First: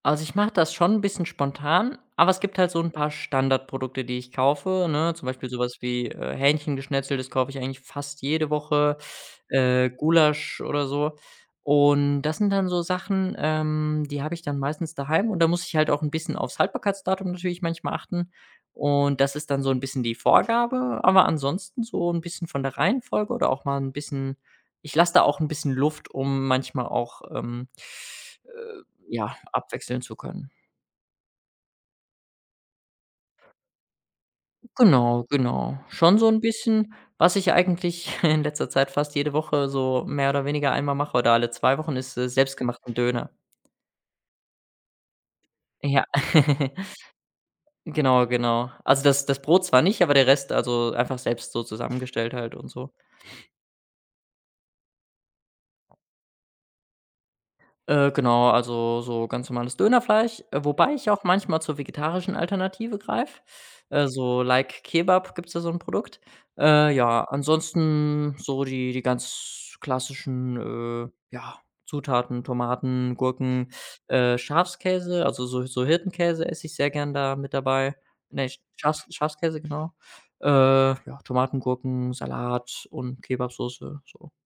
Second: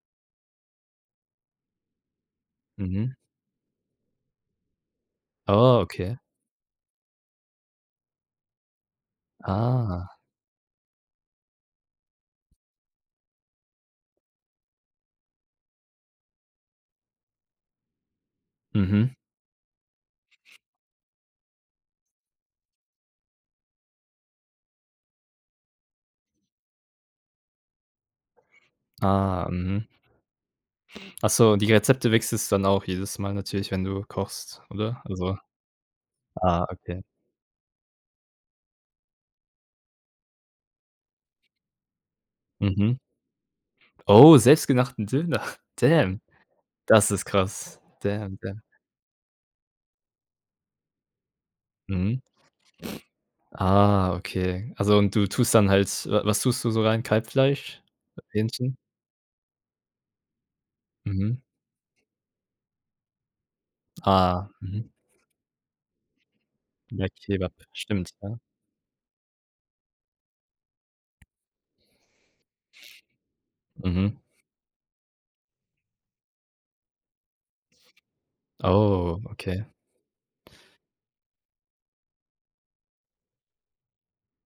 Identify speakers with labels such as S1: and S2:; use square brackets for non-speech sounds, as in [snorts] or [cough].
S1: Also, ich mache das schon 'n bisschen spontan, aber es gibt halt so 'n paar
S2: Mhm.
S1: Standardprodukte, die ich kaufe, ne? Zum Beispiel so was wie,
S2: Okay.
S1: äh, Hähnchengeschnetzeltes kaufe ich eigentlich fast jede Woche äh,
S2: Ah.
S1: Gulasch oder so, und das sind dann so Sachen, ähm, die habe ich dann meistens daheim und da muss ich halt auch 'n bisschen aufs Haltbarkeitsdatum natürlich manchmal achten
S2: Mhm.
S1: und das ist dann so 'n bisschen die Vorgabe, aber ansonsten so 'n bisschen von der Reihenfolge oder auch mal 'n bisschen ich lasse da auch 'n bisschen Luft, um manchmal auch, ähm, äh, ja,
S2: Ah, mhm.
S1: abwechseln zu können.
S2: Ach so, und die Rezepte wechselst du dann auch jedes Mal natürlich, wenn du kochst, oder?
S1: Genau,
S2: Also
S1: genau, schon so 'n
S2: ah,
S1: bisschen.
S2: okay.
S1: Was ich eigentlich [snorts] in letzter Zeit fast jede Woche so mehr oder weniger einmal mache oder alle 2 Wochen, ist, äh, selbst gemachten
S2: Mhm.
S1: Döner.
S2: Oh, selbstgemachten Döner,
S1: Ja.
S2: damn. Das ist
S1: [chuckles]
S2: krass,
S1: Genau,
S2: damn, damn.
S1: genau. Also, das das Brot zwar nicht, aber der Rest, also einfach selbst so
S2: Mhm.
S1: zusammengestellt halt und so.
S2: Ah, okay. Also, und du tust dann halt w was tust du so rein Kalbfleisch?
S1: Äh, genau,
S2: Hähnchen?
S1: also so ganz normales Dönerfleisch, wobei ich auch
S2: Mhm.
S1: manchmal zur vegetarischen Alternative greife so
S2: Ah,
S1: Like
S2: mhm.
S1: Kebab gibt's da so 'n Produkt. Äh,
S2: Like
S1: ja,
S2: Kebab, stimmt
S1: ansonsten
S2: ja.
S1: so die die ganz klassischen, äh, ja, Zutaten Tomaten, Gurken,
S2: Mhm.
S1: äh, Schafskäse, also so so Hirtenkäse esse ich sehr gern da mit dabei ne Schafs
S2: Oh,
S1: Schafskäse,
S2: okay.
S1: genau, äh, ja, Tomaten, Gurken, Salat und Kebabsoße, so.